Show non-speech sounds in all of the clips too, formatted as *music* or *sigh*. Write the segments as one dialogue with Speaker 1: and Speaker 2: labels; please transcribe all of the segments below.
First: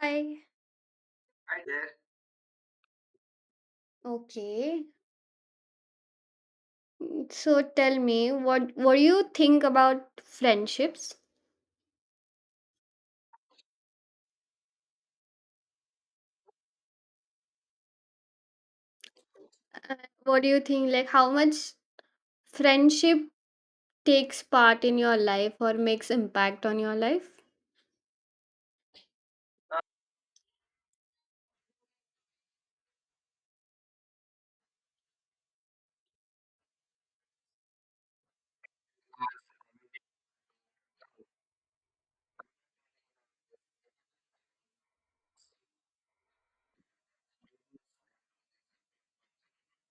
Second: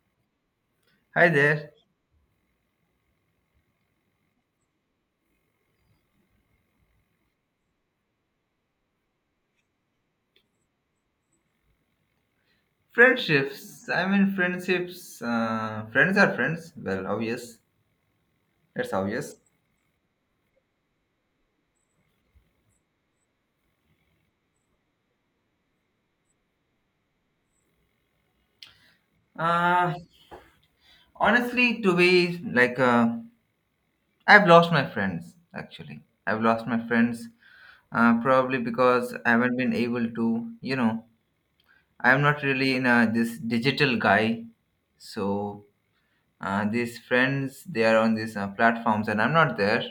Speaker 1: Hi.
Speaker 2: Hi there.
Speaker 1: Okay. So tell me, what do you think about friendships?
Speaker 2: Friendships. I mean, friendships. Friends are friends. Well, obvious. That's obvious.
Speaker 1: What do you think, like how much friendship takes part in your life or makes impact on your life?
Speaker 2: Uh, honestly, to be like, I've lost my friends. Actually, I've lost my friends. Probably because I haven't been able to. I'm not really in this digital guy. So these friends, they are on these platforms, and I'm not there.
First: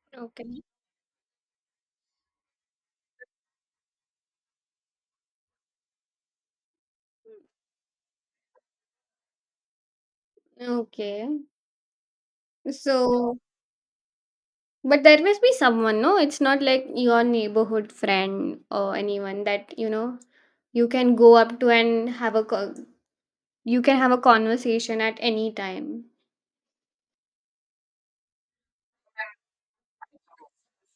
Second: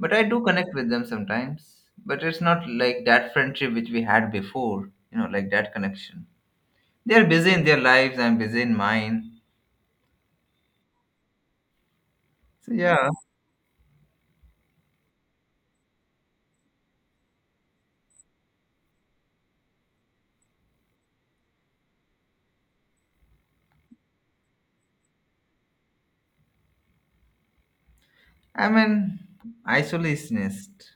Speaker 2: But I do
Speaker 1: Okay.
Speaker 2: connect with them sometimes. But it's not like that friendship which we had before, like that connection. They're busy in their lives, I'm busy in mine.
Speaker 1: Okay.
Speaker 2: So yeah,
Speaker 1: So, but there must be someone, no? It's not like your neighborhood friend or anyone that, you can go up to and have a co- you can have a conversation at any time.
Speaker 2: I'm an isolationist.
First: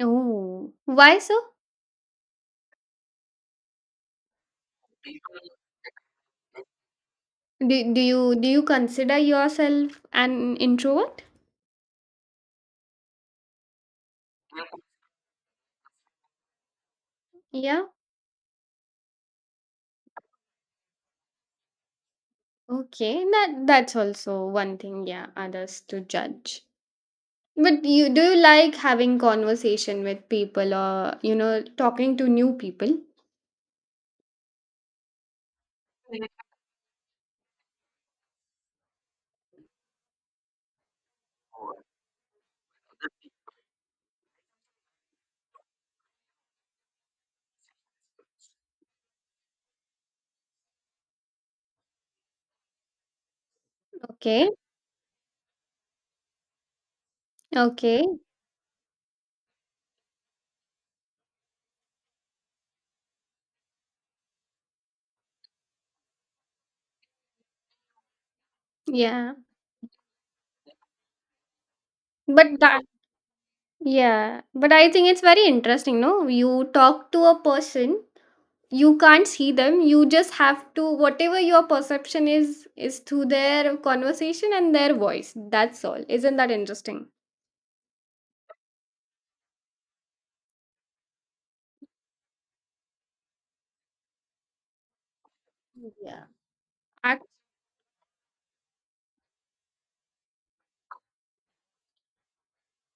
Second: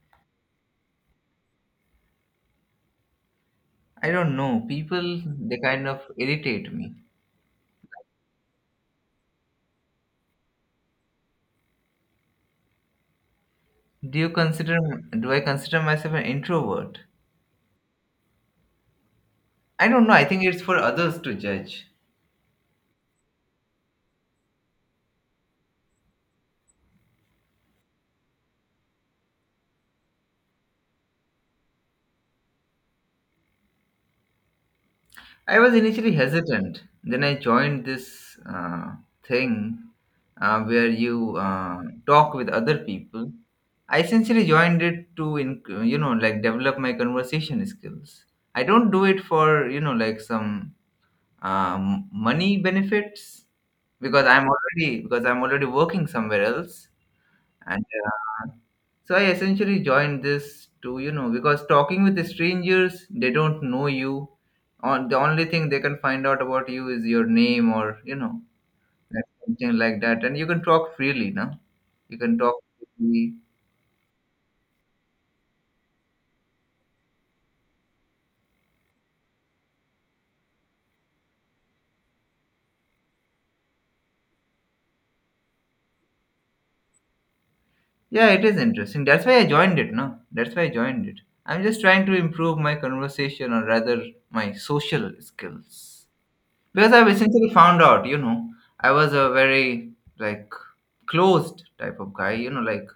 Speaker 1: Oh, why so?
Speaker 2: I don't know. People, they kind of irritate me.
Speaker 1: Do you consider yourself an introvert?
Speaker 2: Do you consider, do I consider myself an introvert?
Speaker 1: Yeah.
Speaker 2: I don't know. I think it's for others to judge.
Speaker 1: Okay. That's also one thing, yeah, others to judge. But you do you like having conversation with people or talking to new people?
Speaker 2: I was initially hesitant. Then I joined this thing where you talk with other people. I essentially joined it to, like develop my conversation skills. I don't do it for, like some money benefits,
Speaker 1: Okay.
Speaker 2: because I'm already working somewhere else, and
Speaker 1: Okay.
Speaker 2: so I essentially joined this to, because talking with strangers, they don't know you, on the only thing they can find out about you is your name, or like
Speaker 1: Yeah.
Speaker 2: something like that, and you can talk freely, no, you can talk
Speaker 1: But that
Speaker 2: freely.
Speaker 1: yeah, but I think it's very interesting, no? You talk to a person you can't see them, you just have to, whatever your perception is through their conversation and their voice, that's all. Isn't that interesting?
Speaker 2: Yeah, it is interesting. That's why I joined it, no, that's why I joined it. I'm just trying to improve my conversation, or rather my social skills,
Speaker 1: Yeah.
Speaker 2: because I've
Speaker 1: Act.
Speaker 2: essentially found out, I was a very, like, closed type of guy,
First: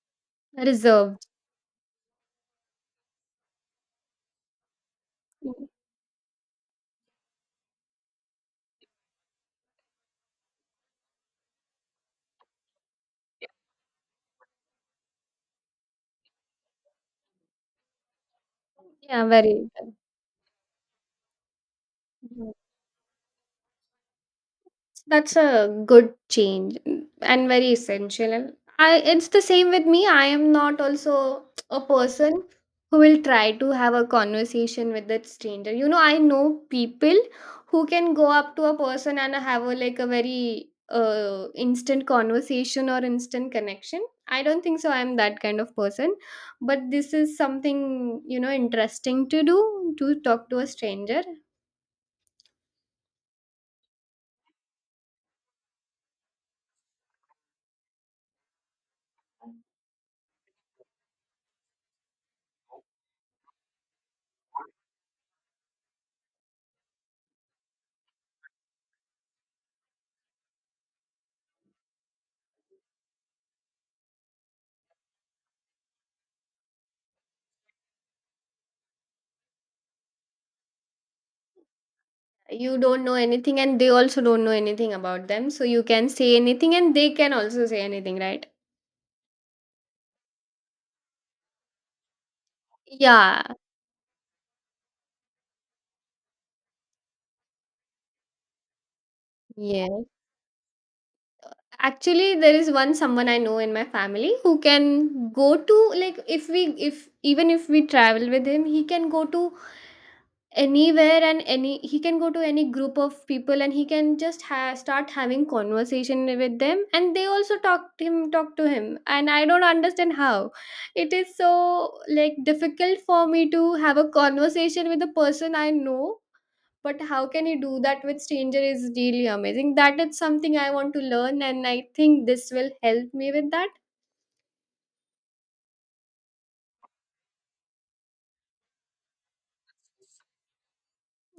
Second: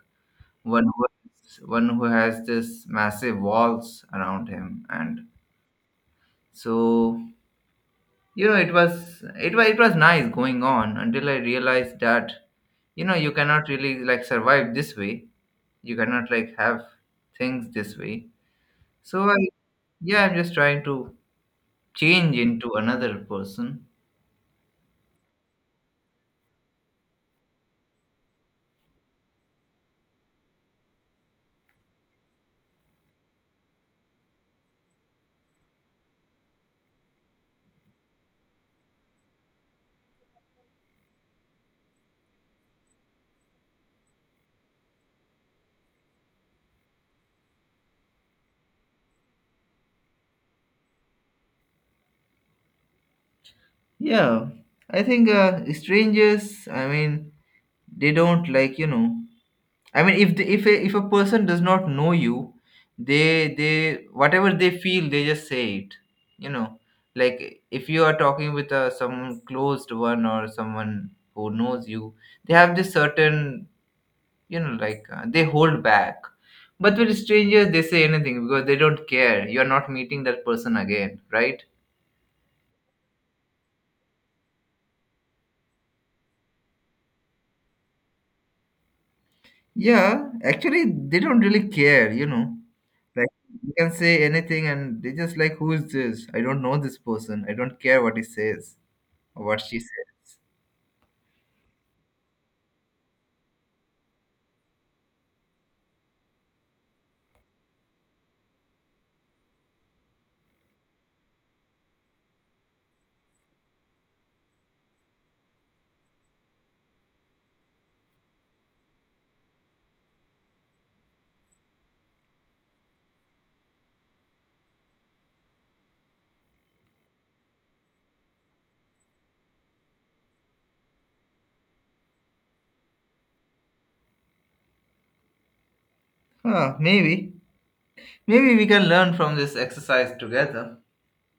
Speaker 1: Reserved.
Speaker 2: one who has this massive walls around him. And so, it was nice going on, until I realized that, you cannot really, like, survive this way. You cannot, like, have things this way. So
Speaker 1: Yeah,
Speaker 2: I
Speaker 1: very.
Speaker 2: yeah, I'm just trying to change into another person.
Speaker 1: That's a good change, and very essential. And I it's the same with me. I am not also a person who will try to have a conversation with that stranger. You know, I know people who can go up to a person and have a, like, a very instant conversation or instant connection. I don't think so. I'm that kind of person, but this is something, interesting to do, to talk to a stranger.
Speaker 2: Yeah, I think strangers, I mean, they don't, like, I mean, if a person does not know you, they whatever they feel, they just say it. You know, like if you are talking with a some closed one or someone who knows you, they have this certain, like, they hold back. But with strangers, they say anything because they don't care. You are not meeting that person again, right?
Speaker 1: You don't know anything, and they also don't know anything about them. So you can say anything, and they can also say anything, right?
Speaker 2: Yeah, actually, they don't really care. Like,
Speaker 1: Yeah,
Speaker 2: you can say anything, and they just, like, who is this? I don't know this person. I don't care what he says or what she
Speaker 1: yes.
Speaker 2: says.
Speaker 1: Actually, there is one someone I know in my family who can go to, like, if even if we travel with him, he can go to anywhere and any he can go to any group of people, and he can just start having conversation with them, and they also talk to him, and I don't understand how it is so, like, difficult for me to have a conversation with a person I know, but how can you do that with stranger is really amazing. That is something I want to learn, and I think this will help me with that.
Speaker 2: Huh, maybe. Maybe we can learn from this exercise together.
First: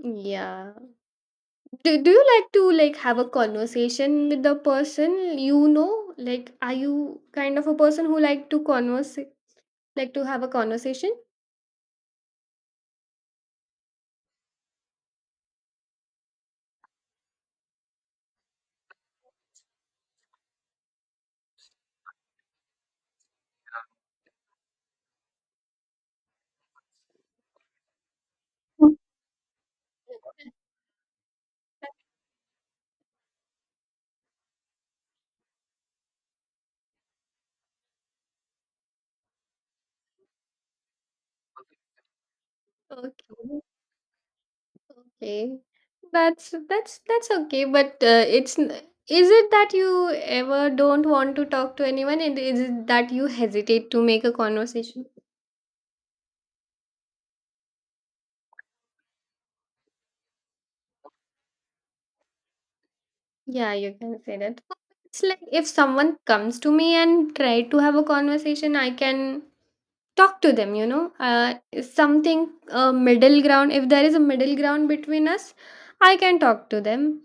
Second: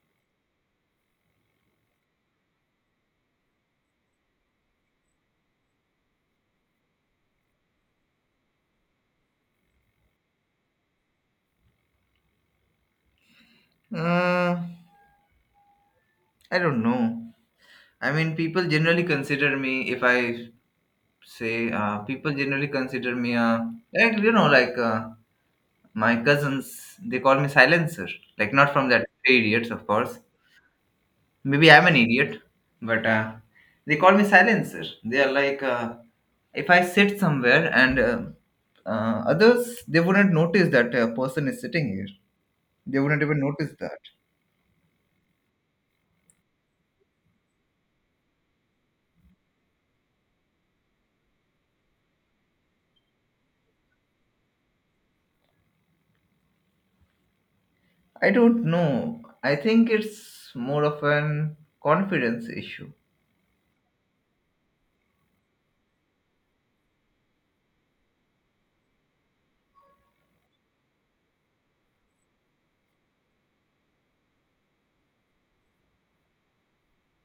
Speaker 1: Yeah. Do you like to, like, have a conversation with the person you know? Like, are you kind of a person who like to converse, like to have a conversation?
Speaker 2: Uh, I don't know. I mean, people generally consider me, if I say, people generally consider me, like, my cousins, they call me silencer. Like, not from that three idiots, of course. Maybe I'm an idiot, but they call me silencer. They are like, if I sit somewhere and others, they wouldn't notice that a person is sitting here. They wouldn't even
Speaker 1: Okay.
Speaker 2: notice that.
Speaker 1: Okay. That's okay, but is it that you ever don't want to talk to anyone, and is it that you hesitate to make a conversation?
Speaker 2: I don't know. I think it's more of an confidence issue.
Speaker 1: Yeah, you can say that. It's like if someone comes to me and try to have a conversation, I can talk to them, you know. Something, a middle ground, if there is a middle ground between us, I can talk to them.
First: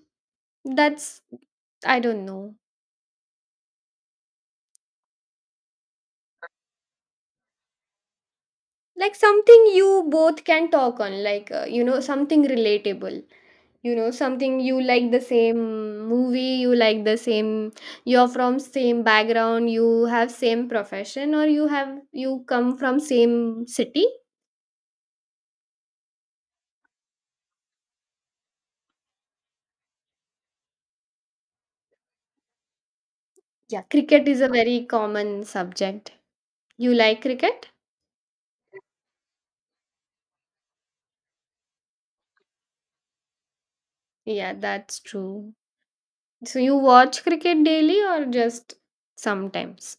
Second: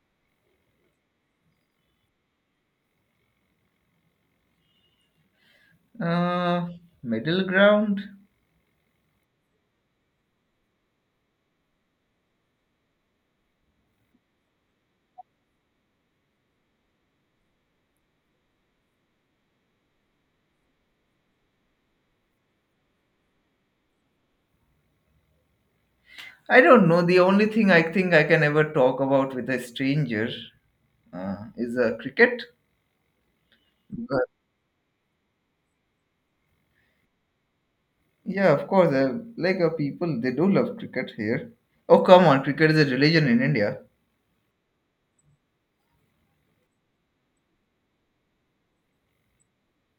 Speaker 1: That's, I don't know.
Speaker 2: Uh, middle ground?
Speaker 1: Like, something you both can talk on, like, you know, something relatable, you know, something you like, the same movie you like, the same, you're from same background, you have same profession, or you have, you come from same city.
Speaker 2: I don't know. The only thing I think I can ever talk about with a stranger is cricket.
Speaker 1: Yeah, cricket is a very common subject. You like cricket?
Speaker 2: Yeah, of course. Like, people, they do love cricket here. Oh, come on, cricket is a religion in India.
Speaker 1: Yeah, that's true. So you watch cricket daily or just sometimes?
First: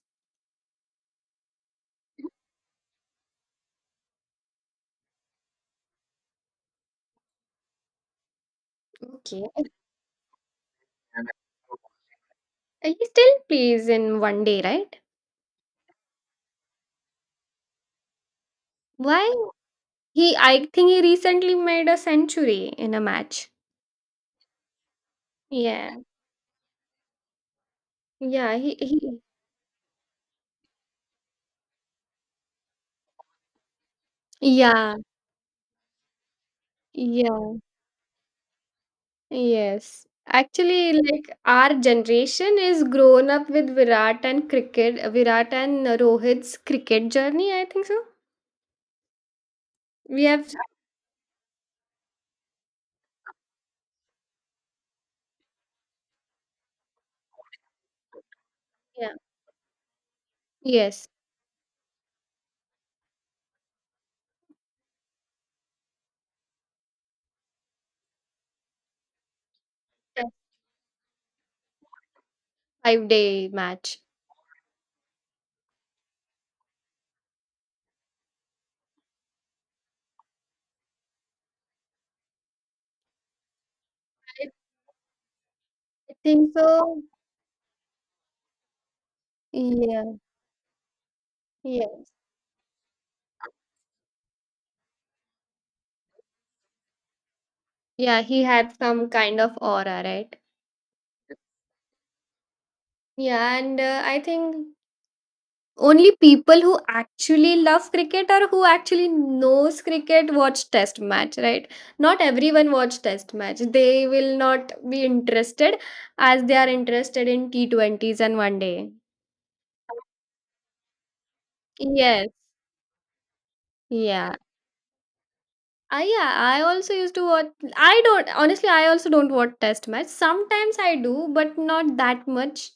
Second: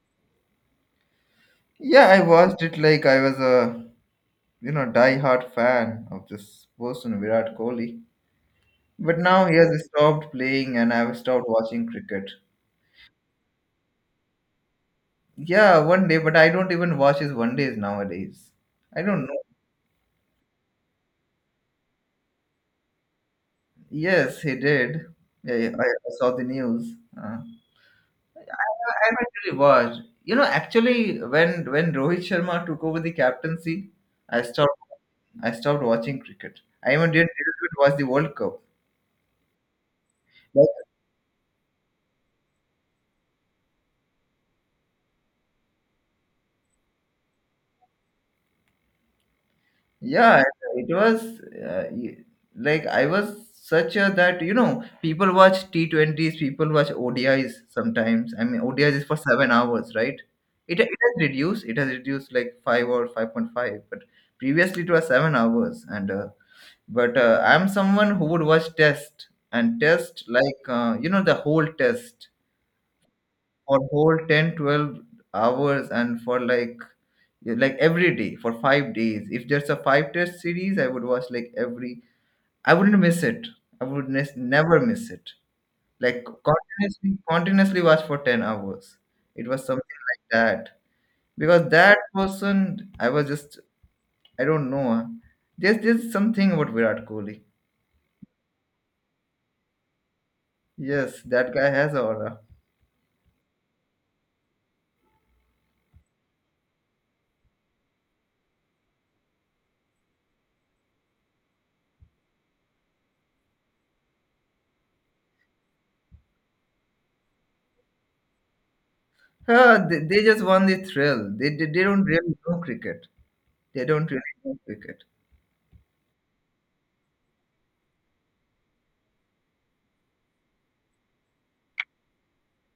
Speaker 2: Yeah, I watched it, like, I was a die-hard fan of this person Virat Kohli. But now
Speaker 1: Okay.
Speaker 2: he has stopped playing, and I've stopped watching cricket.
Speaker 1: He still plays in one day, right?
Speaker 2: Yeah, one day, but I don't even watch his one days nowadays. I don't
Speaker 1: Why?
Speaker 2: know.
Speaker 1: He I think he recently made a century in a match.
Speaker 2: Yes, he did. Yeah, yeah, I,
Speaker 1: Yeah.
Speaker 2: I saw the news. Uh,
Speaker 1: Yeah,
Speaker 2: I
Speaker 1: he
Speaker 2: actually was, actually, when Rohit Sharma took over the captaincy,
Speaker 1: *laughs*
Speaker 2: I stopped.
Speaker 1: Yeah.
Speaker 2: I stopped watching cricket. I even didn't
Speaker 1: Yeah.
Speaker 2: even watch the World Cup.
Speaker 1: Yes.
Speaker 2: But
Speaker 1: Actually, like our generation is grown up with Virat and cricket, Virat and Rohit's cricket journey, I think so. We
Speaker 2: yeah,
Speaker 1: have,
Speaker 2: it was uh, y- like I was such a that, people watch T20s, people watch ODIs sometimes. I mean, ODIs is
Speaker 1: yeah.
Speaker 2: for 7 hours, right? It
Speaker 1: Yes.
Speaker 2: has reduced. It has reduced like 5 or 5.5, but previously it was 7 hours, and but I'm someone who would watch test, and test
Speaker 1: That
Speaker 2: like, the whole test,
Speaker 1: 5-day
Speaker 2: for
Speaker 1: match.
Speaker 2: whole 10, 12 hours, and for, like, yeah, like every day for 5 days, if there's a 5 test series, I would watch, like, every I wouldn't miss it, I would
Speaker 1: I
Speaker 2: never miss it.
Speaker 1: I
Speaker 2: Like,
Speaker 1: think so.
Speaker 2: continuously watch for 10 hours. It was something
Speaker 1: Yeah.
Speaker 2: like that. Because that
Speaker 1: Yes.
Speaker 2: person, I was just, I don't know. Huh? There's something about Virat Kohli.
Speaker 1: Yeah, he had some kind of aura, right?
Speaker 2: Yes, that guy has aura.
Speaker 1: Yeah, and I think only people who actually love cricket or who actually knows cricket watch test match, right? Not everyone watch test match. They will not be interested as they are interested in T20s and one day.
Speaker 2: They just want the thrill. They don't
Speaker 1: Yes.
Speaker 2: really know cricket. They don't really
Speaker 1: Yeah.
Speaker 2: know cricket.
Speaker 1: I Yeah, I also used to watch. I don't, honestly. I also don't watch test match. Sometimes I do, but not that much.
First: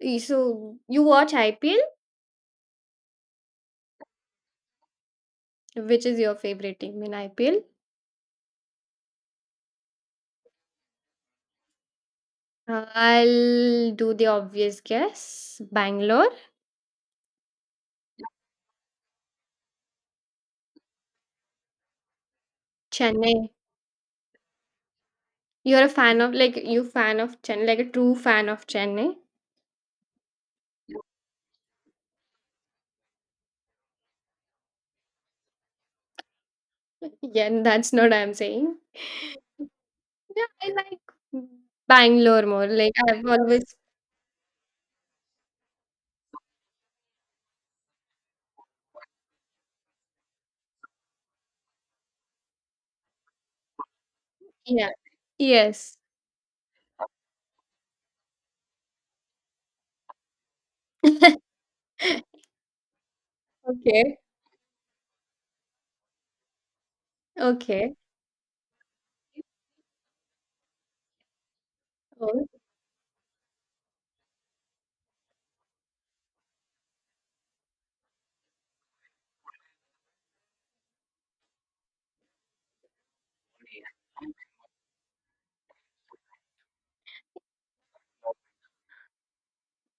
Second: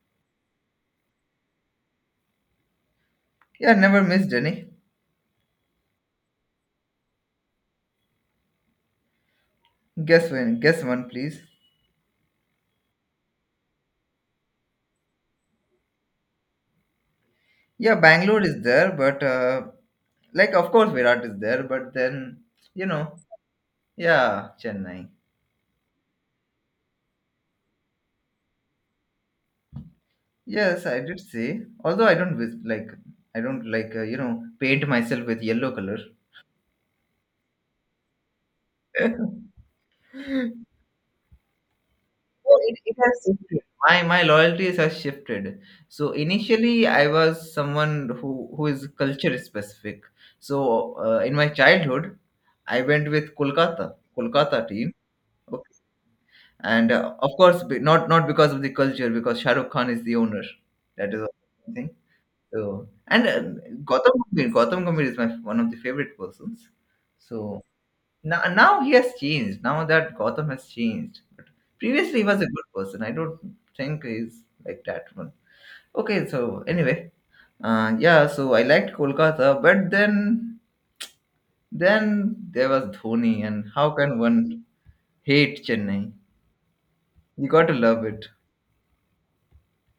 Speaker 1: So you watch IPL?
Speaker 2: Yeah, never missed any.
Speaker 1: Which is your favorite team in IPL?
Speaker 2: Guess when? Guess one, please.
Speaker 1: I'll do the obvious guess. Bangalore,
Speaker 2: Yeah, Bangalore is there, but like, of course, Virat is there, but then, you know,
Speaker 1: Chennai.
Speaker 2: yeah, Chennai.
Speaker 1: You're a fan of, like, you fan of Chennai, like a true fan of Chennai.
Speaker 2: Yes, I did see. Although I don't like, I don't like, paint myself with yellow color.
Speaker 1: *laughs* Yeah, that's not what I'm saying. Yeah,
Speaker 2: *laughs*
Speaker 1: I
Speaker 2: *laughs*
Speaker 1: like Bangalore
Speaker 2: So
Speaker 1: more.
Speaker 2: it,
Speaker 1: Like,
Speaker 2: it has
Speaker 1: I've
Speaker 2: shifted.
Speaker 1: always,
Speaker 2: My loyalties have shifted. So initially, I was someone who is culture specific. So in my childhood, I went with Kolkata
Speaker 1: yeah.
Speaker 2: team. Okay.
Speaker 1: Yes.
Speaker 2: And of course, not because of the culture, because Shahrukh Khan is the owner. That is one thing.
Speaker 1: *laughs*
Speaker 2: So, and Gautam
Speaker 1: Okay.
Speaker 2: Gambhir, Gautam Gambhir is my one of the favorite persons. So
Speaker 1: Okay.
Speaker 2: now he has changed. Now that Gotham has changed. But previously he was a
Speaker 1: Oh.
Speaker 2: good person. I don't think he's like that one. Okay, so anyway, yeah. So I liked Kolkata, but then there was Dhoni, and how can one hate Chennai? You got to love it.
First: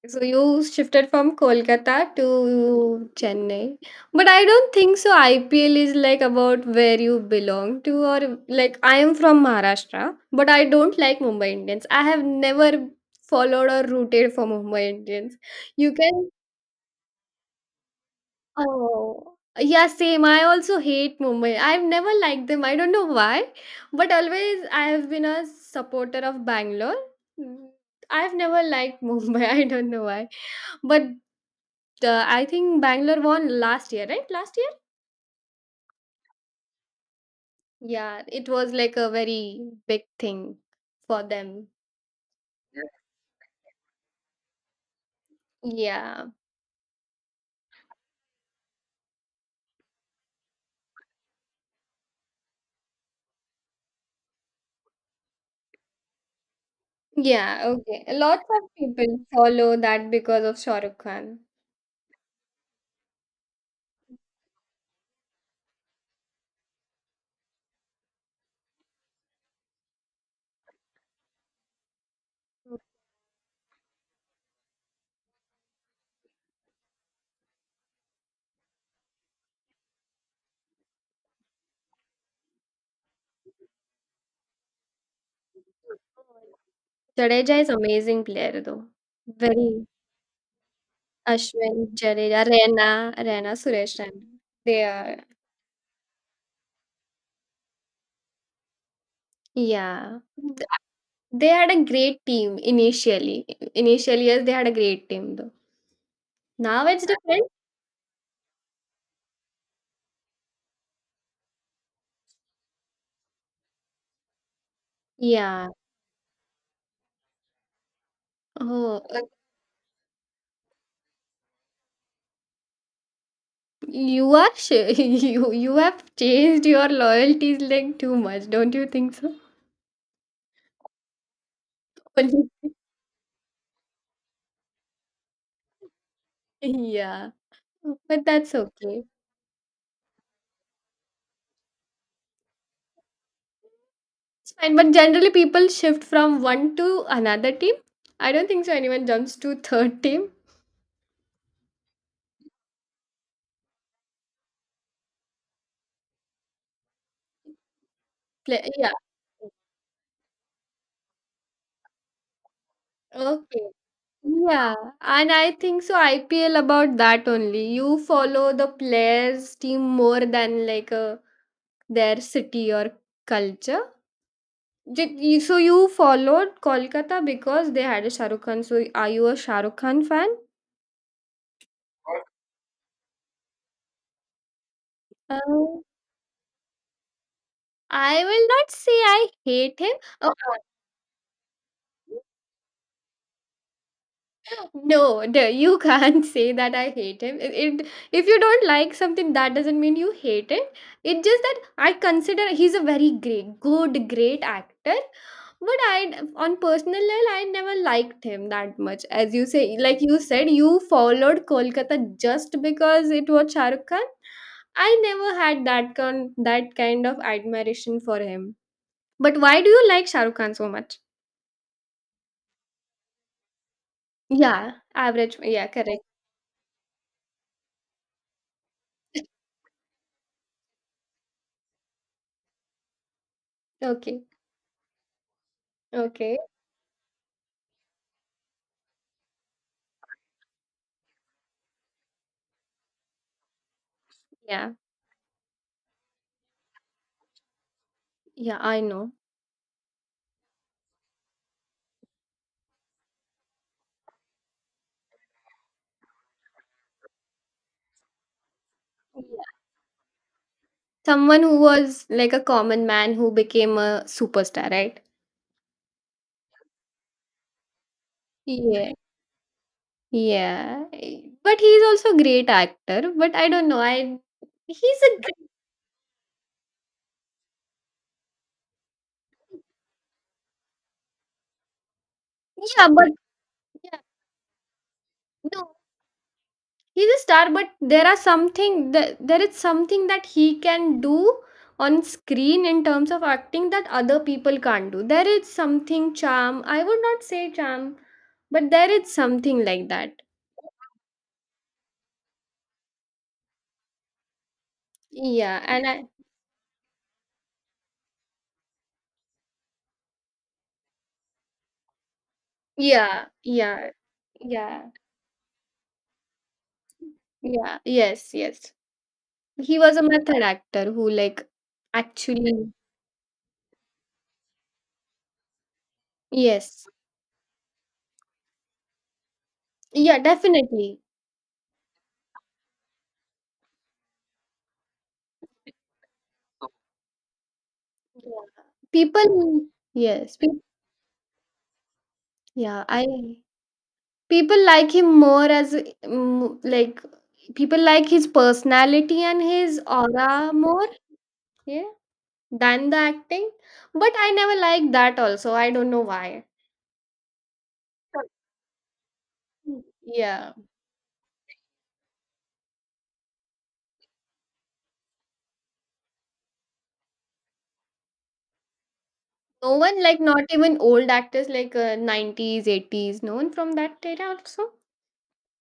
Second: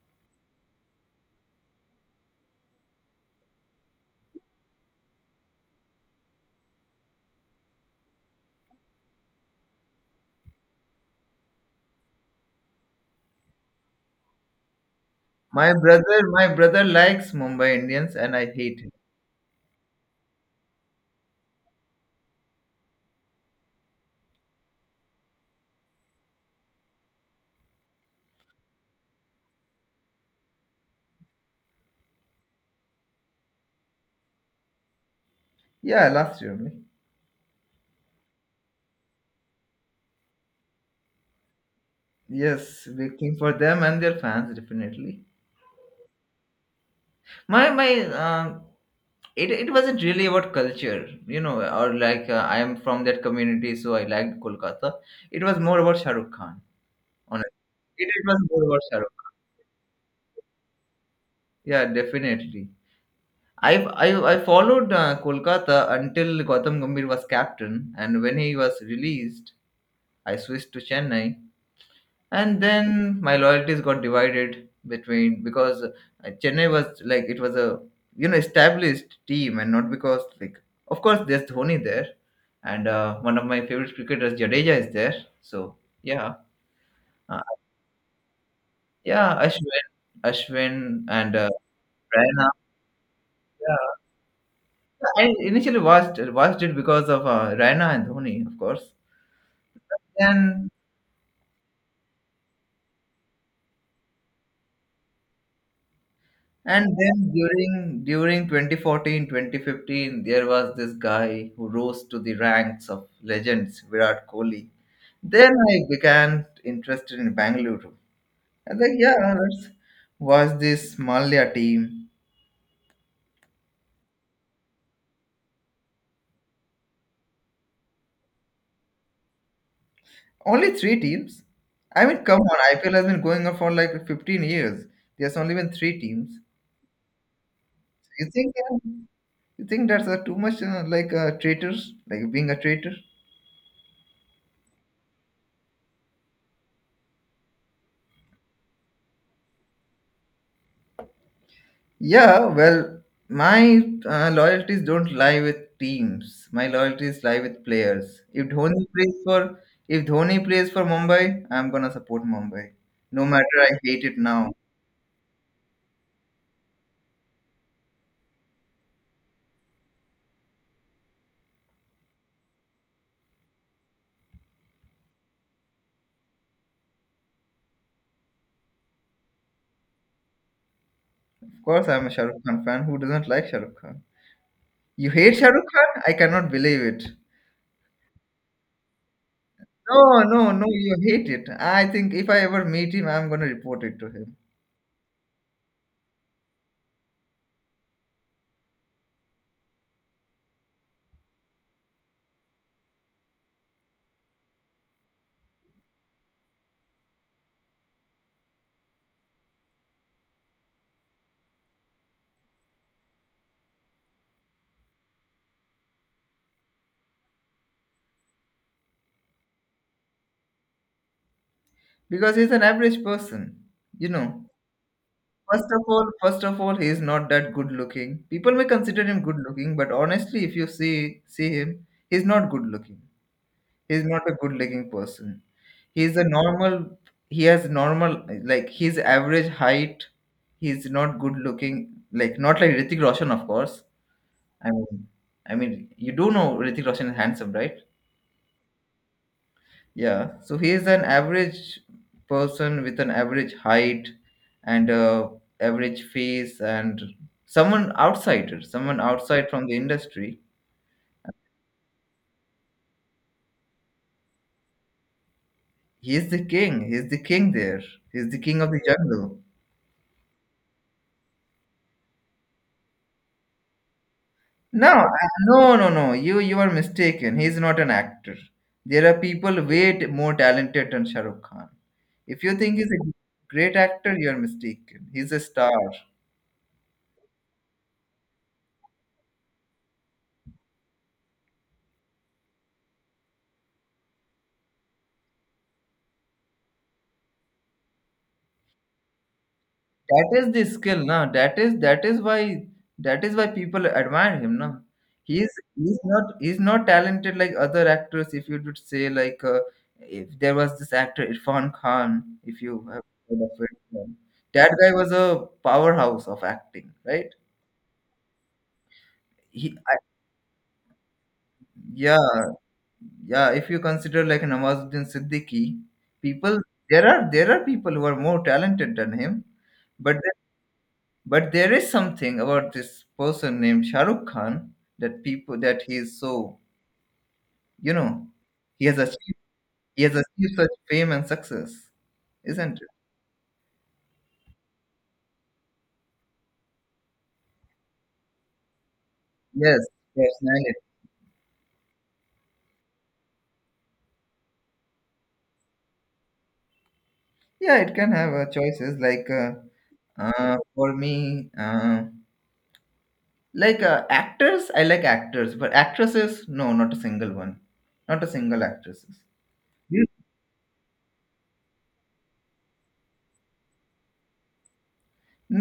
Speaker 1: So you shifted from Kolkata to Chennai. But I don't think so IPL is like about where you belong to, or like I am from Maharashtra, but I don't like Mumbai Indians. I have never followed or rooted for Mumbai Indians.
Speaker 2: My
Speaker 1: You
Speaker 2: brother,
Speaker 1: can
Speaker 2: my brother likes Mumbai Indians, and I hate him.
Speaker 1: Oh yeah, same. I also hate Mumbai. I've never liked them. I don't know why. But always I have been a supporter of Bangalore. Mm, I've never liked Mumbai. *laughs* I don't know why, but I think Bangalore won last year, right? Last year?
Speaker 2: Yeah, last year only.
Speaker 1: Yeah, it was like a very big thing for them.
Speaker 2: Yes, waiting for them and their fans definitely.
Speaker 1: Yeah.
Speaker 2: my my um it wasn't really about culture, or like, I am from that community, so I liked Kolkata. It was more about Shah Rukh Khan.
Speaker 1: Yeah,
Speaker 2: Honestly,
Speaker 1: okay.
Speaker 2: it was
Speaker 1: Lots
Speaker 2: more
Speaker 1: of
Speaker 2: about Shah Rukh
Speaker 1: people
Speaker 2: Khan.
Speaker 1: follow that because of Shah Rukh Khan.
Speaker 2: Yeah, definitely. I followed Kolkata until Gautam Gambhir was captain, and when he was released, I switched to Chennai. And then my loyalties got divided between, because Chennai was, like, it was a established team, and not because, like, of course there's Dhoni there, and one of my favorite cricketers Jadeja is there, so yeah. uh,
Speaker 1: Jadeja is amazing player though.
Speaker 2: yeah, Ashwin
Speaker 1: Very.
Speaker 2: Ashwin and
Speaker 1: Ashwin, Jadeja,
Speaker 2: Raina,
Speaker 1: Raina, Suresh
Speaker 2: yeah.
Speaker 1: Raina. They are,
Speaker 2: I initially watched it because of Raina and Dhoni, of course.
Speaker 1: yeah.
Speaker 2: Then.
Speaker 1: They had a great team initially. Initial years they had a great team though. Now
Speaker 2: And
Speaker 1: it's
Speaker 2: then
Speaker 1: different.
Speaker 2: during 2014 2015, there was this guy who rose to the ranks of legends, Virat Kohli. Then
Speaker 1: Yeah.
Speaker 2: I began interested in Bangalore. And then,
Speaker 1: Oh,
Speaker 2: yeah, let's watch this Malia team.
Speaker 1: you are *laughs* you have changed your loyalties like too much, don't you think so?
Speaker 2: Only three teams. I mean, come on,
Speaker 1: *laughs*
Speaker 2: IPL has been going on for like 15 years. There's only been three teams.
Speaker 1: Yeah,
Speaker 2: You
Speaker 1: but
Speaker 2: think
Speaker 1: that's
Speaker 2: uh,
Speaker 1: okay.
Speaker 2: you think that's too much, like a traitor, like being a traitor?
Speaker 1: It's fine. But generally, people shift from one to another team. I don't think so. Anyone jumps to third team.
Speaker 2: Yeah, well, my loyalties don't lie with teams. My loyalties lie with players.
Speaker 1: Yeah.
Speaker 2: If Dhoni plays for Mumbai, I'm gonna support Mumbai. No matter,
Speaker 1: Okay.
Speaker 2: I hate it now.
Speaker 1: Yeah, and I think so. IPL about that only. You follow the players' team more than like their city or culture. So you followed Kolkata because they had a Shah Rukh Khan. So are you a Shah Rukh Khan fan?
Speaker 2: Of course, I'm a Shah Rukh Khan fan. Who doesn't like Shah Rukh Khan? You hate
Speaker 1: Uh,
Speaker 2: Shah Rukh Khan? I cannot believe it.
Speaker 1: I will not say I hate him.
Speaker 2: No,
Speaker 1: Uh,
Speaker 2: no, no. You hate it. I think if I ever meet him, I'm gonna report it to him,
Speaker 1: No, no, you *laughs* can't say that I hate him. If you don't like something, that doesn't mean you hate it. It's just that I consider he's a very great, good, great actor. But I, on personal level, I never liked him that much. As you say, like you said, you followed Kolkata just because it was Shah Rukh Khan. I never had that kind of admiration for him. But why do you like Shah Rukh Khan so much?
Speaker 2: because he's an average person. You know.
Speaker 1: Yeah, average.
Speaker 2: First
Speaker 1: Yeah,
Speaker 2: of
Speaker 1: correct.
Speaker 2: all, first of all, he is not that good looking. People may consider him good looking, but honestly, if you see him, he's not good looking. He's
Speaker 1: Okay,
Speaker 2: not a good looking person. He's a
Speaker 1: okay.
Speaker 2: normal. He has normal, like his average height. He's not good looking. Like not like Ritik Roshan, of course. I
Speaker 1: Yeah.
Speaker 2: mean, I mean, you do know Ritik Roshan is handsome, right?
Speaker 1: Yeah, I know.
Speaker 2: Yeah, so he is an average person with an average height and average face, and someone
Speaker 1: Yeah.
Speaker 2: outside from the industry.
Speaker 1: Someone who was like a common man who became a superstar, right?
Speaker 2: He is the king. He is the king there. He is the king of the
Speaker 1: Yeah.
Speaker 2: jungle.
Speaker 1: Yeah. But he's also a great actor, but I don't know. I
Speaker 2: No,
Speaker 1: He's a great,
Speaker 2: no, no, no. You are mistaken. He is not an actor. There are people way more talented than Shahrukh Khan. If you think
Speaker 1: yeah,
Speaker 2: he's a
Speaker 1: but
Speaker 2: great
Speaker 1: yeah,
Speaker 2: actor, you are mistaken. He's a
Speaker 1: no,
Speaker 2: star.
Speaker 1: he's a star, but there are something that, there is something that he can do on screen in terms of acting that other people can't do. There is something charm. I would not say charm, but there is something like that.
Speaker 2: That is the skill, na. That is why people admire him, na. He's
Speaker 1: Yeah, and
Speaker 2: he's
Speaker 1: I
Speaker 2: not he's not talented like other actors. If you would say like, if there was this actor Irfan Khan, if you have
Speaker 1: Yeah,
Speaker 2: heard of it,
Speaker 1: yeah,
Speaker 2: yeah. That
Speaker 1: yeah,
Speaker 2: guy was a powerhouse of acting, right?
Speaker 1: yeah. Yes, yes.
Speaker 2: He,
Speaker 1: He was
Speaker 2: I,
Speaker 1: a method actor who, like,
Speaker 2: yeah,
Speaker 1: actually,
Speaker 2: yeah. If you consider like Nawazuddin Siddiqui, people
Speaker 1: yes,
Speaker 2: there are people who are more talented than him, but
Speaker 1: yeah, definitely.
Speaker 2: but there is something about this person named Shah Rukh Khan that people that he is so you know
Speaker 1: Yeah.
Speaker 2: he has achieved
Speaker 1: People,
Speaker 2: he has
Speaker 1: yes, pe
Speaker 2: achieved such fame and success, isn't
Speaker 1: yeah,
Speaker 2: it?
Speaker 1: I People like him more as, like, people like his personality and
Speaker 2: Yes,
Speaker 1: his aura
Speaker 2: personality.
Speaker 1: more, yeah, than the acting. But I never liked that also. I don't know why.
Speaker 2: Yeah, it can have choices like
Speaker 1: Mm. Yeah.
Speaker 2: for me like actors. I like actors, but actresses no, not a single one, not a single actresses.
Speaker 1: No one,
Speaker 2: You-
Speaker 1: like not even old actors like 90s, 80s, no one from that era also?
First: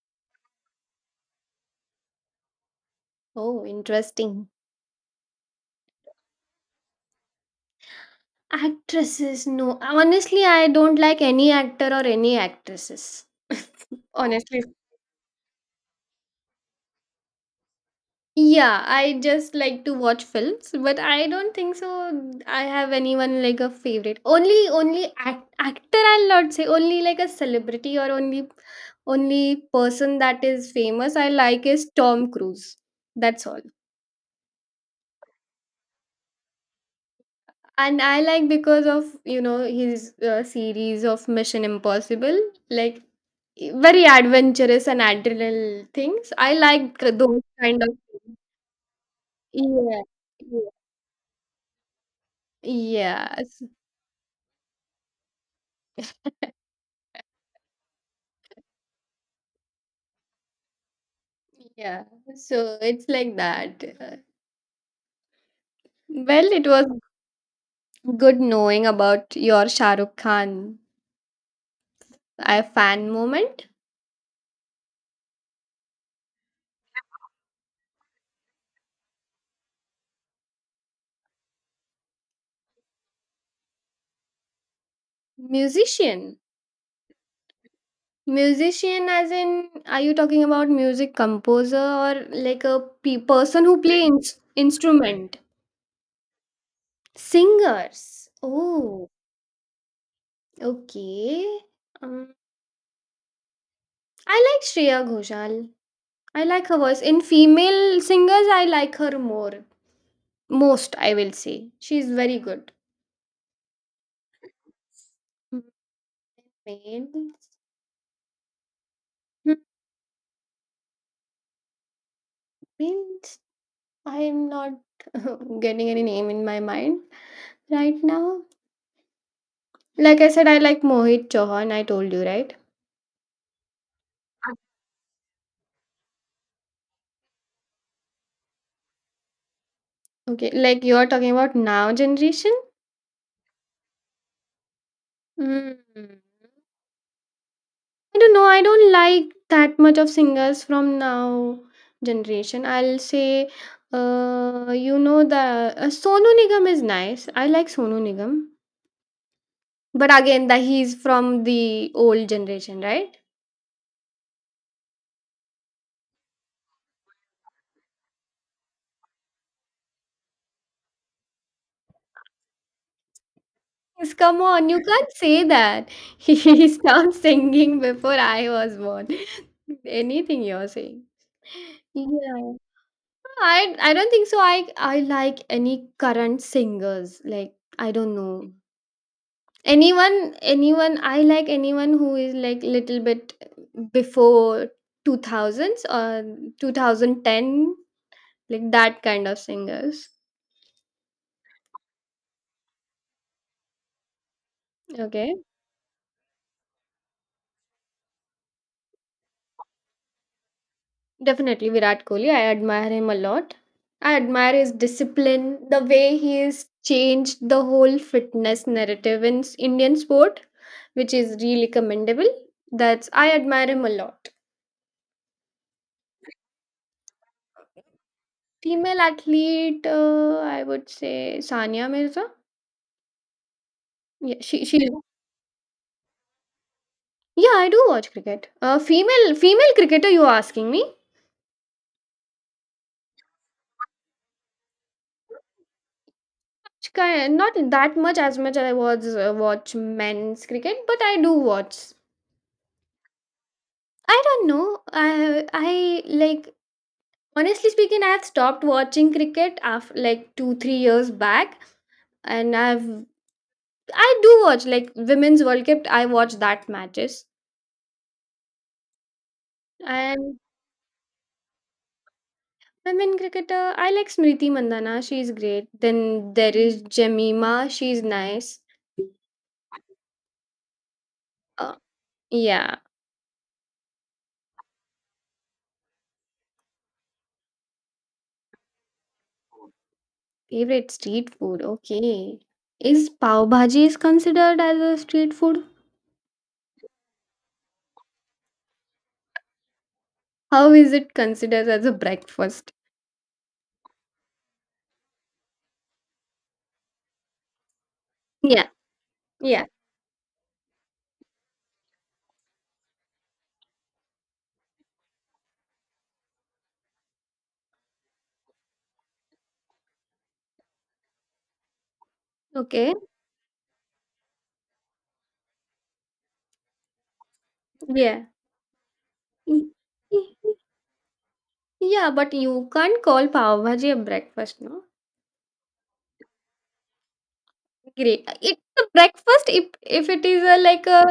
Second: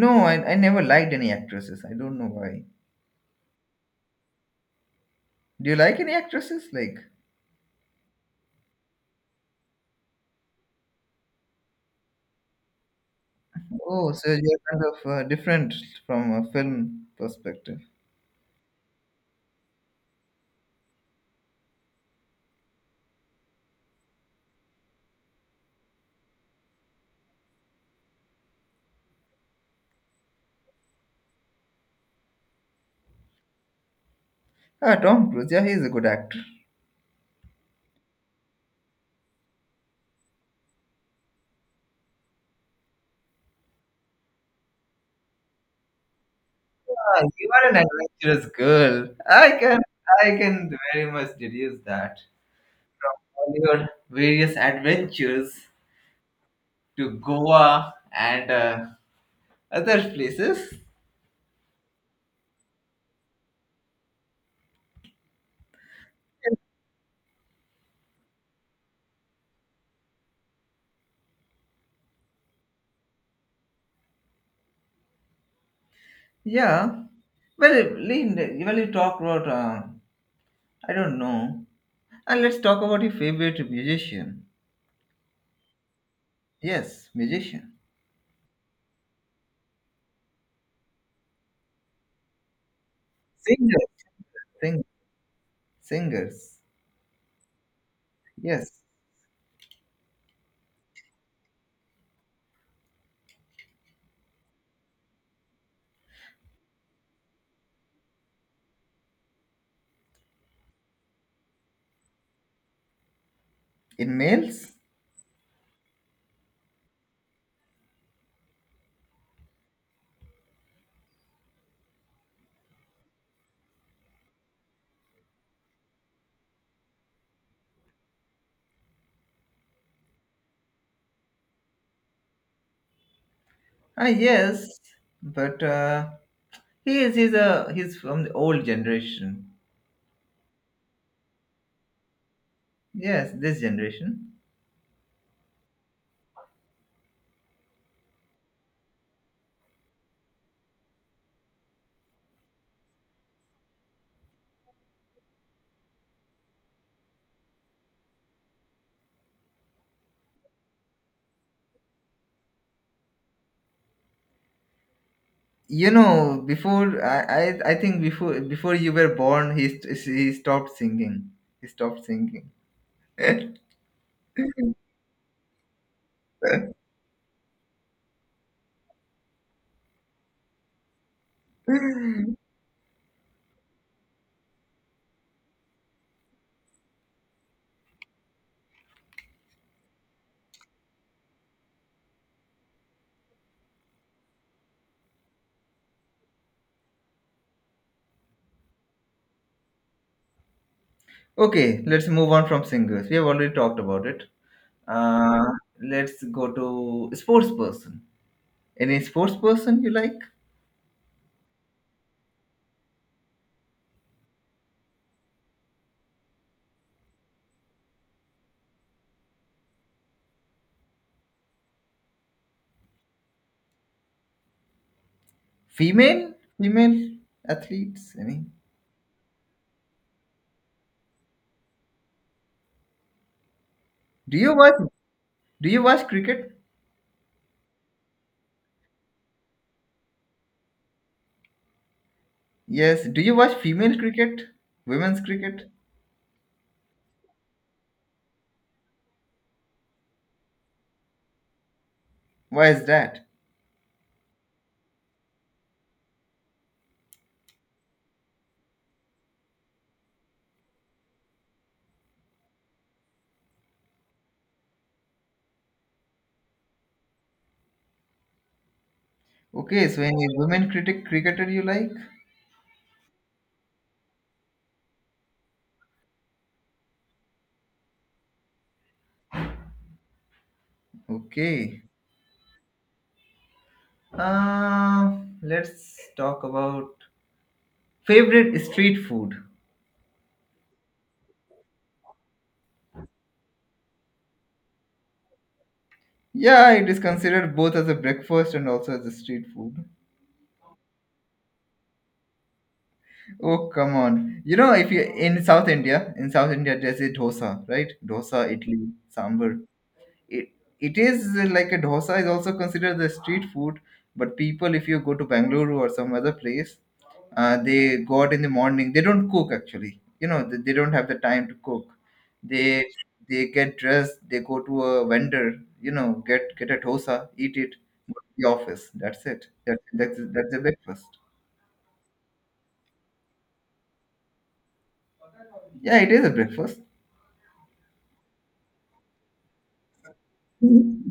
Speaker 2: No, I never liked any actresses. I don't know why.
Speaker 1: Oh, interesting.
Speaker 2: Do you like any actresses? Like
Speaker 1: Actresses, no. Honestly, I don't like any actor or any actresses.
Speaker 2: Oh,
Speaker 1: *laughs*
Speaker 2: so you're
Speaker 1: Honestly.
Speaker 2: kind of different from a film perspective.
Speaker 1: Yeah, I just like to watch films, but I don't think so I have anyone like a favorite. Only actor. I'll not say only like a celebrity or only person that is famous. I like is Tom Cruise. That's all.
Speaker 2: Ah, Tom Cruise, yeah, he's a good actor.
Speaker 1: And I like because of, his series of Mission Impossible, like very adventurous and adrenal things I like,
Speaker 2: Ah,
Speaker 1: those
Speaker 2: you are
Speaker 1: kind
Speaker 2: an
Speaker 1: of things.
Speaker 2: adventurous girl.
Speaker 1: Yeah,
Speaker 2: I
Speaker 1: yeah,
Speaker 2: can very much deduce that.
Speaker 1: yeah.
Speaker 2: All
Speaker 1: *laughs*
Speaker 2: your various adventures to Goa and other places.
Speaker 1: Yeah, so it's like that. Well, it was good knowing about your Shah Rukh Khan, a fan moment.
Speaker 2: Yeah. Well, Lynn, well, you talk about, I don't know. And let's talk about your favorite musician.
Speaker 1: Musician.
Speaker 2: Yes, musician.
Speaker 1: Musician, as in, are you talking about music composer or like a person who
Speaker 2: Singers.
Speaker 1: play
Speaker 2: Sing-
Speaker 1: instrument?
Speaker 2: singers.
Speaker 1: Singers.
Speaker 2: Yes.
Speaker 1: Oh, okay. Um, I like Shreya Ghoshal. I like her voice. In female singers, I like her more. Most, I will say. She's very good.
Speaker 2: In males?
Speaker 1: Males? Males? I'm not *laughs* getting any name in my mind right now. Like I said, I like Mohit Chauhan, I told you, right?
Speaker 2: Ah, yes, but he is he's a he's from the old generation.
Speaker 1: Okay, like you're talking about now generation?
Speaker 2: Yes, this generation.
Speaker 1: Hmm. I don't know. I don't like that much of singers from now generation. I'll say, you know, the Sonu Nigam is nice. I like Sonu Nigam, but again, that he's from the old generation, right?
Speaker 2: You know, before I I think before you were born, he stopped singing. He stopped singing. *laughs*
Speaker 1: Yes, come on, you can't say that. *laughs* He started singing before I was born. *laughs* Anything you're saying. Yeah. I don't think so. I like any current singers. Like, I don't know anyone. I like anyone who is like little bit before two thousands or 2010, like that kind of singers.
Speaker 2: Okay, let's move on from singers. We have already talked about it.
Speaker 1: Okay,
Speaker 2: Uh, let's go to sports person. Any sports person you like?
Speaker 1: definitely Virat Kohli. I admire him a lot. I admire his discipline, the way he has changed the whole fitness narrative in Indian sport, which is really commendable. That's I admire him a lot.
Speaker 2: Female, female athletes. Any?
Speaker 1: Female athlete, I would say Sania Mirza. Yeah,
Speaker 2: Do you
Speaker 1: she
Speaker 2: watch?
Speaker 1: she.
Speaker 2: Do you watch cricket?
Speaker 1: Yeah, I do watch cricket. Female cricketer, you are asking me?
Speaker 2: Yes. Do you watch female cricket? Women's cricket?
Speaker 1: Not that much as I was watch men's cricket, but I do watch.
Speaker 2: Why is that?
Speaker 1: I don't know. I like, honestly speaking, I have stopped watching cricket after like 2 3 years back, and I do watch like Women's World Cup. I watch that matches
Speaker 2: Okay, so any
Speaker 1: and
Speaker 2: women critic cricketer you like?
Speaker 1: Women cricketer, I like Smriti Mandhana. She's great. Then there is Jemima. She's nice. Uh,
Speaker 2: Okay.
Speaker 1: yeah.
Speaker 2: Uh, let's talk about favorite street food.
Speaker 1: Favorite street food. Okay. Is pav bhaji is considered as a street food?
Speaker 2: Yeah, it is considered both as a breakfast and also as a street food.
Speaker 1: How is it considered as a breakfast?
Speaker 2: Oh, come on. You know, if you in South India, there's a dosa, right? Dosa,
Speaker 1: Yeah.
Speaker 2: idli, sambar.
Speaker 1: Yeah.
Speaker 2: it, it is like a dosa is also considered the street food, but people, if you go to Bangalore or some other place, they go out in the morning. They don't cook, actually. You know, they don't have the time to cook. they
Speaker 1: Okay.
Speaker 2: they get dressed, they go to a vendor, you know, get a dosa, eat it, go
Speaker 1: Yeah.
Speaker 2: to the office. That's it. That's
Speaker 1: *laughs*
Speaker 2: the breakfast.
Speaker 1: Yeah, but you can't call pav bhaji a breakfast, no?
Speaker 2: Yeah, it is a breakfast.
Speaker 1: Great. It the breakfast if it is a like a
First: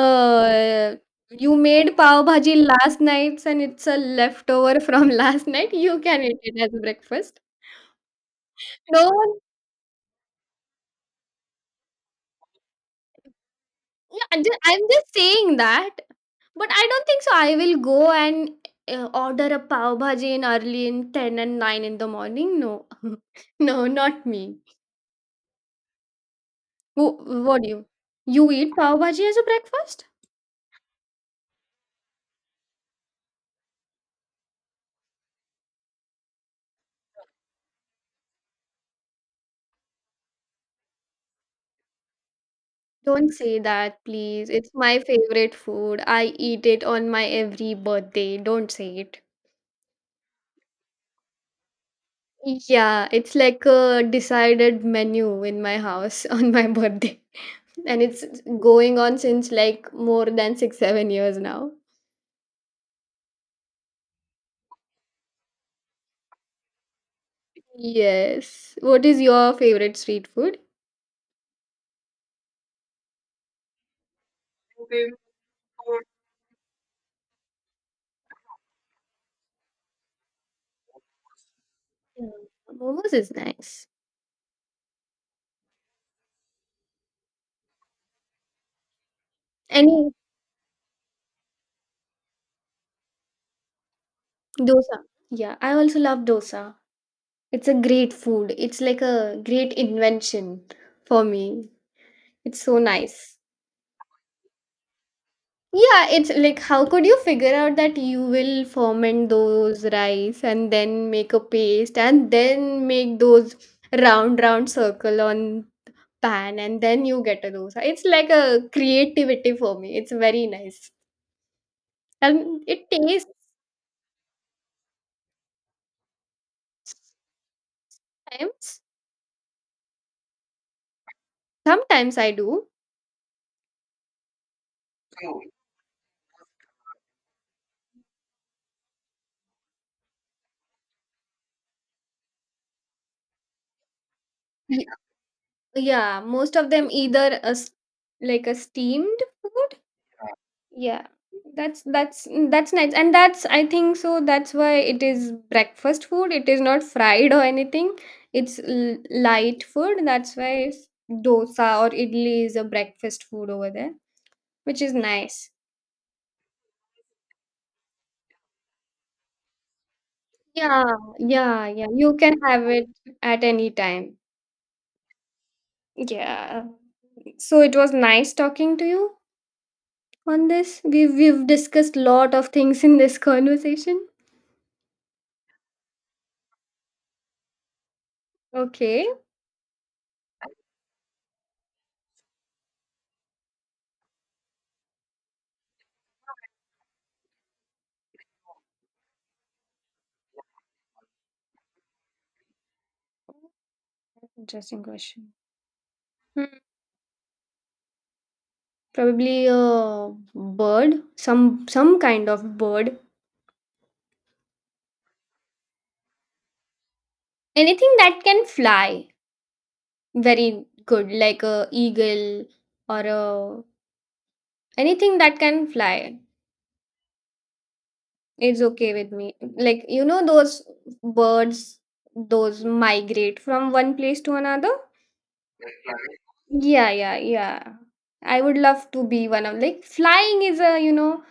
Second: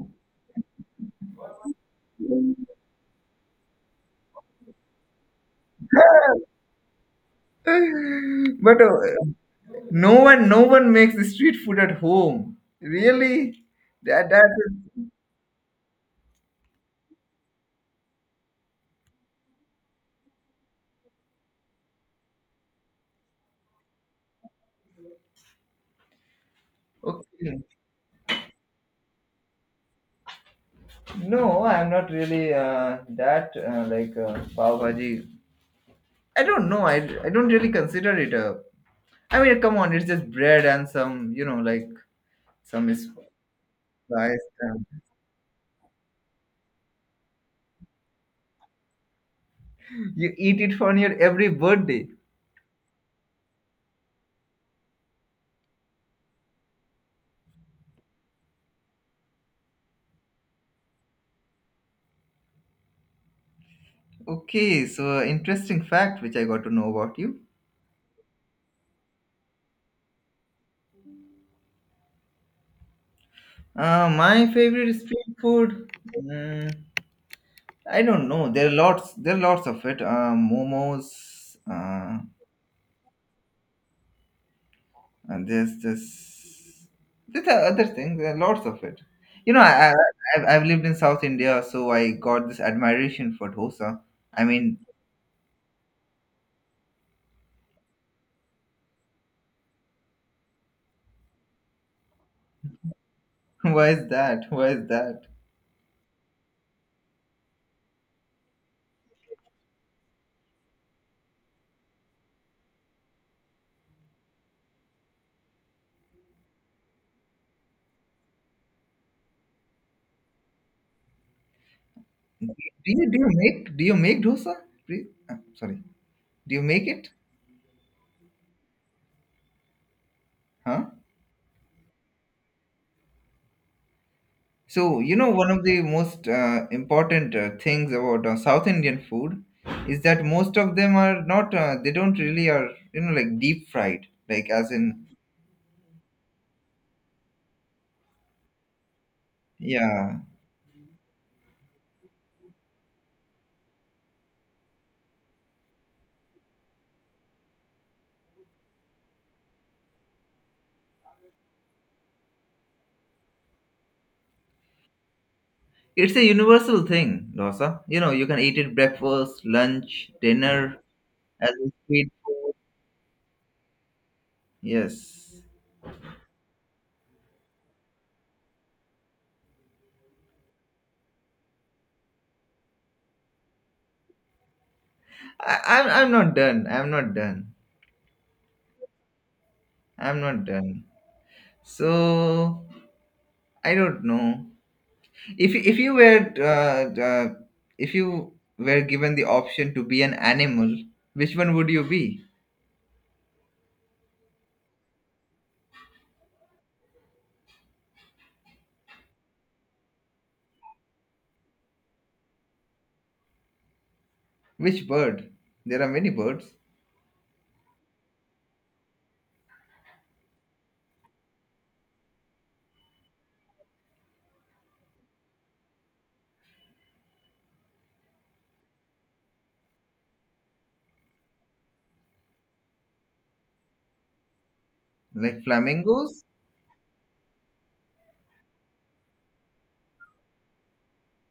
Speaker 1: you made pav bhaji last night, and it's a leftover from *laughs* last night, you can eat it as breakfast.
Speaker 2: *laughs* but
Speaker 1: No one.
Speaker 2: no one makes the street food at home, really.
Speaker 1: Yeah, I'm
Speaker 2: That
Speaker 1: just, I'm
Speaker 2: is
Speaker 1: just saying that, but I don't think so. I will go and order a pav bhaji in early in 10 and 9 in the morning. No, *laughs* no, not me. Who,
Speaker 2: Okay.
Speaker 1: what do you? You eat pav bhaji as a breakfast?
Speaker 2: No, I'm not really that like pav bhaji. I don't know. I don't really consider it a. I mean, come on, it's just bread and some, you know, like some spice.
Speaker 1: Don't say that, please. It's
Speaker 2: And
Speaker 1: my favorite food. I eat it on my every birthday. Don't say it.
Speaker 2: you eat it for your every birthday.
Speaker 1: Yeah, it's like a decided menu in my house *laughs* on my birthday. And it's going on since like more than 6, 7 years now.
Speaker 2: Okay, so interesting fact which I got to know about you.
Speaker 1: Yes. What is your favorite street food?
Speaker 2: My favorite street food. mm, I don't know. There are lots. There are lots of it. Momos.
Speaker 1: Yeah, momos is nice.
Speaker 2: And there's this, there's the other things, there are lots of it. You know,
Speaker 1: Any
Speaker 2: I've lived in South India, so I got this admiration for dosa. I mean,
Speaker 1: dosa. Yeah, I also love dosa. It's a great food. It's like a great invention for me. It's so nice.
Speaker 2: *laughs* why is that? Why is that?
Speaker 1: Yeah, it's like how could you figure out that you will ferment those rice and then make a paste and then make those round circle on pan and then you get a dosa. It's like a creativity for me. It's very nice.
Speaker 2: Do
Speaker 1: And it
Speaker 2: do you
Speaker 1: tastes
Speaker 2: make dosa? Please? Sorry, do you make it?
Speaker 1: sometimes.
Speaker 2: Huh?
Speaker 1: Sometimes I do.
Speaker 2: So you know, one of the most important things about South Indian food is that most of them are not. They don't really are, you know, like deep fried, like as
Speaker 1: Yeah,
Speaker 2: in
Speaker 1: yeah, most of them either a s like a steamed food.
Speaker 2: yeah.
Speaker 1: Yeah, that's nice, and that's I think so. That's why it is breakfast food. It is not fried or anything. It's light food. That's why dosa or idli is a breakfast food over there, which is nice.
Speaker 2: It's a universal thing, dosa. You know, you can eat it breakfast, lunch, dinner,
Speaker 1: Yeah,
Speaker 2: as
Speaker 1: yeah,
Speaker 2: a
Speaker 1: yeah.
Speaker 2: sweet.
Speaker 1: You can have it at any time.
Speaker 2: Yes.
Speaker 1: Yeah. So it was nice talking to you on this. We've discussed lot of things in this *laughs* conversation.
Speaker 2: I'm, I'm not done.
Speaker 1: Okay.
Speaker 2: I'm not done. So, I don't know. If, you- if you were uh, uh, if you were given the option to be an animal, which one would you be?
Speaker 1: Interesting question. Probably a bird, some kind of bird.
Speaker 2: Which bird? There are many birds,
Speaker 1: Anything that can fly very good, like a eagle or a anything that can fly. It's okay with me. Like you know those birds those migrate from one place to another.
Speaker 2: like flamingos.
Speaker 1: Yeah, yeah, yeah. I would love to be one of like flying is a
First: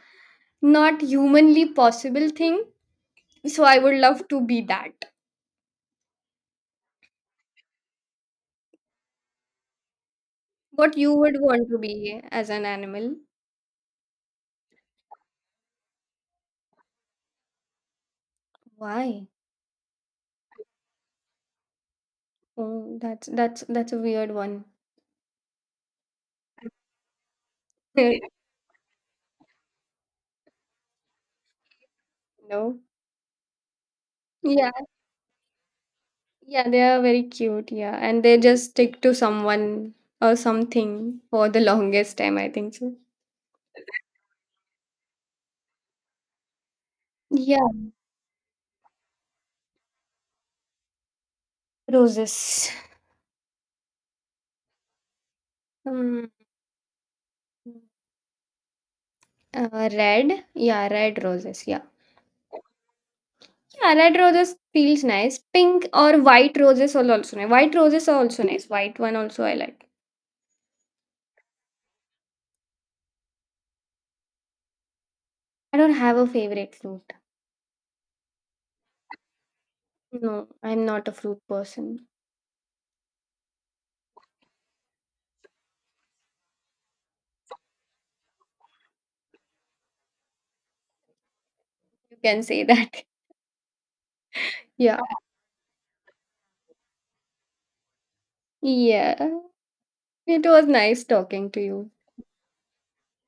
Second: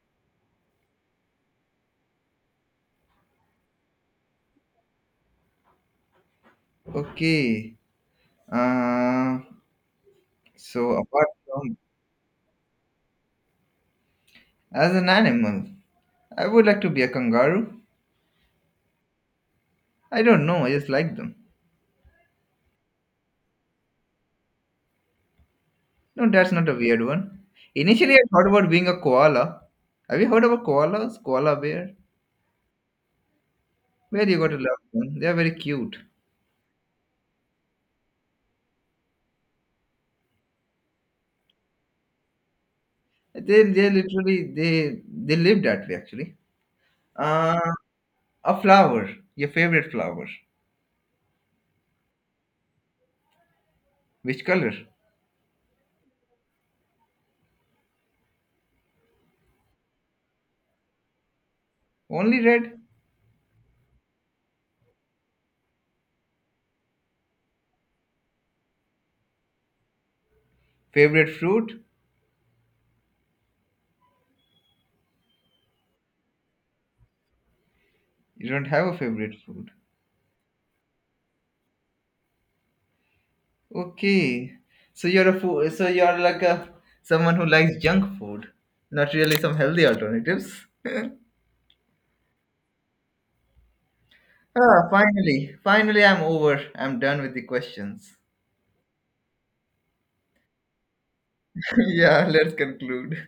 Speaker 1: not humanly possible thing. So I would love to be that.
Speaker 2: Okay. Uh, so
Speaker 1: What you
Speaker 2: apart
Speaker 1: would want
Speaker 2: from
Speaker 1: to be as an animal?
Speaker 2: as an animal, I would like to be a kangaroo.
Speaker 1: Why?
Speaker 2: I don't know, I just like them.
Speaker 1: Oh, that's a weird one.
Speaker 2: No, that's not a weird one. Initially, I
Speaker 1: *laughs*
Speaker 2: thought about being a koala. Have you heard about koalas? Koala bear?
Speaker 1: No.
Speaker 2: Where you got to
Speaker 1: Yeah,
Speaker 2: love them? They are very cute.
Speaker 1: yeah, they are very cute, yeah. And they just stick to someone or something for the longest time, I think so.
Speaker 2: They literally they live that way, actually. Uh,
Speaker 1: Yeah,
Speaker 2: a flower. Your favorite flower.
Speaker 1: roses.
Speaker 2: Which color?
Speaker 1: Um, red. Yeah, red roses. Yeah.
Speaker 2: Only red.
Speaker 1: Yeah, red roses feels nice. Pink or white roses are also nice. White roses are also nice. White one also I like.
Speaker 2: Favorite fruit?
Speaker 1: I don't have a favorite fruit.
Speaker 2: You don't have a favorite fruit.
Speaker 1: No, I'm not a fruit person.
Speaker 2: Okay. So you're a food. So you're like a someone who likes junk food, not really some healthy alternatives.
Speaker 1: You can say that. *laughs*
Speaker 2: Ah,
Speaker 1: Yeah.
Speaker 2: finally, finally, I'm over. I'm done with the questions.
Speaker 1: Yeah. It was nice talking to
Speaker 2: *laughs*
Speaker 1: you.
Speaker 2: yeah, let's conclude.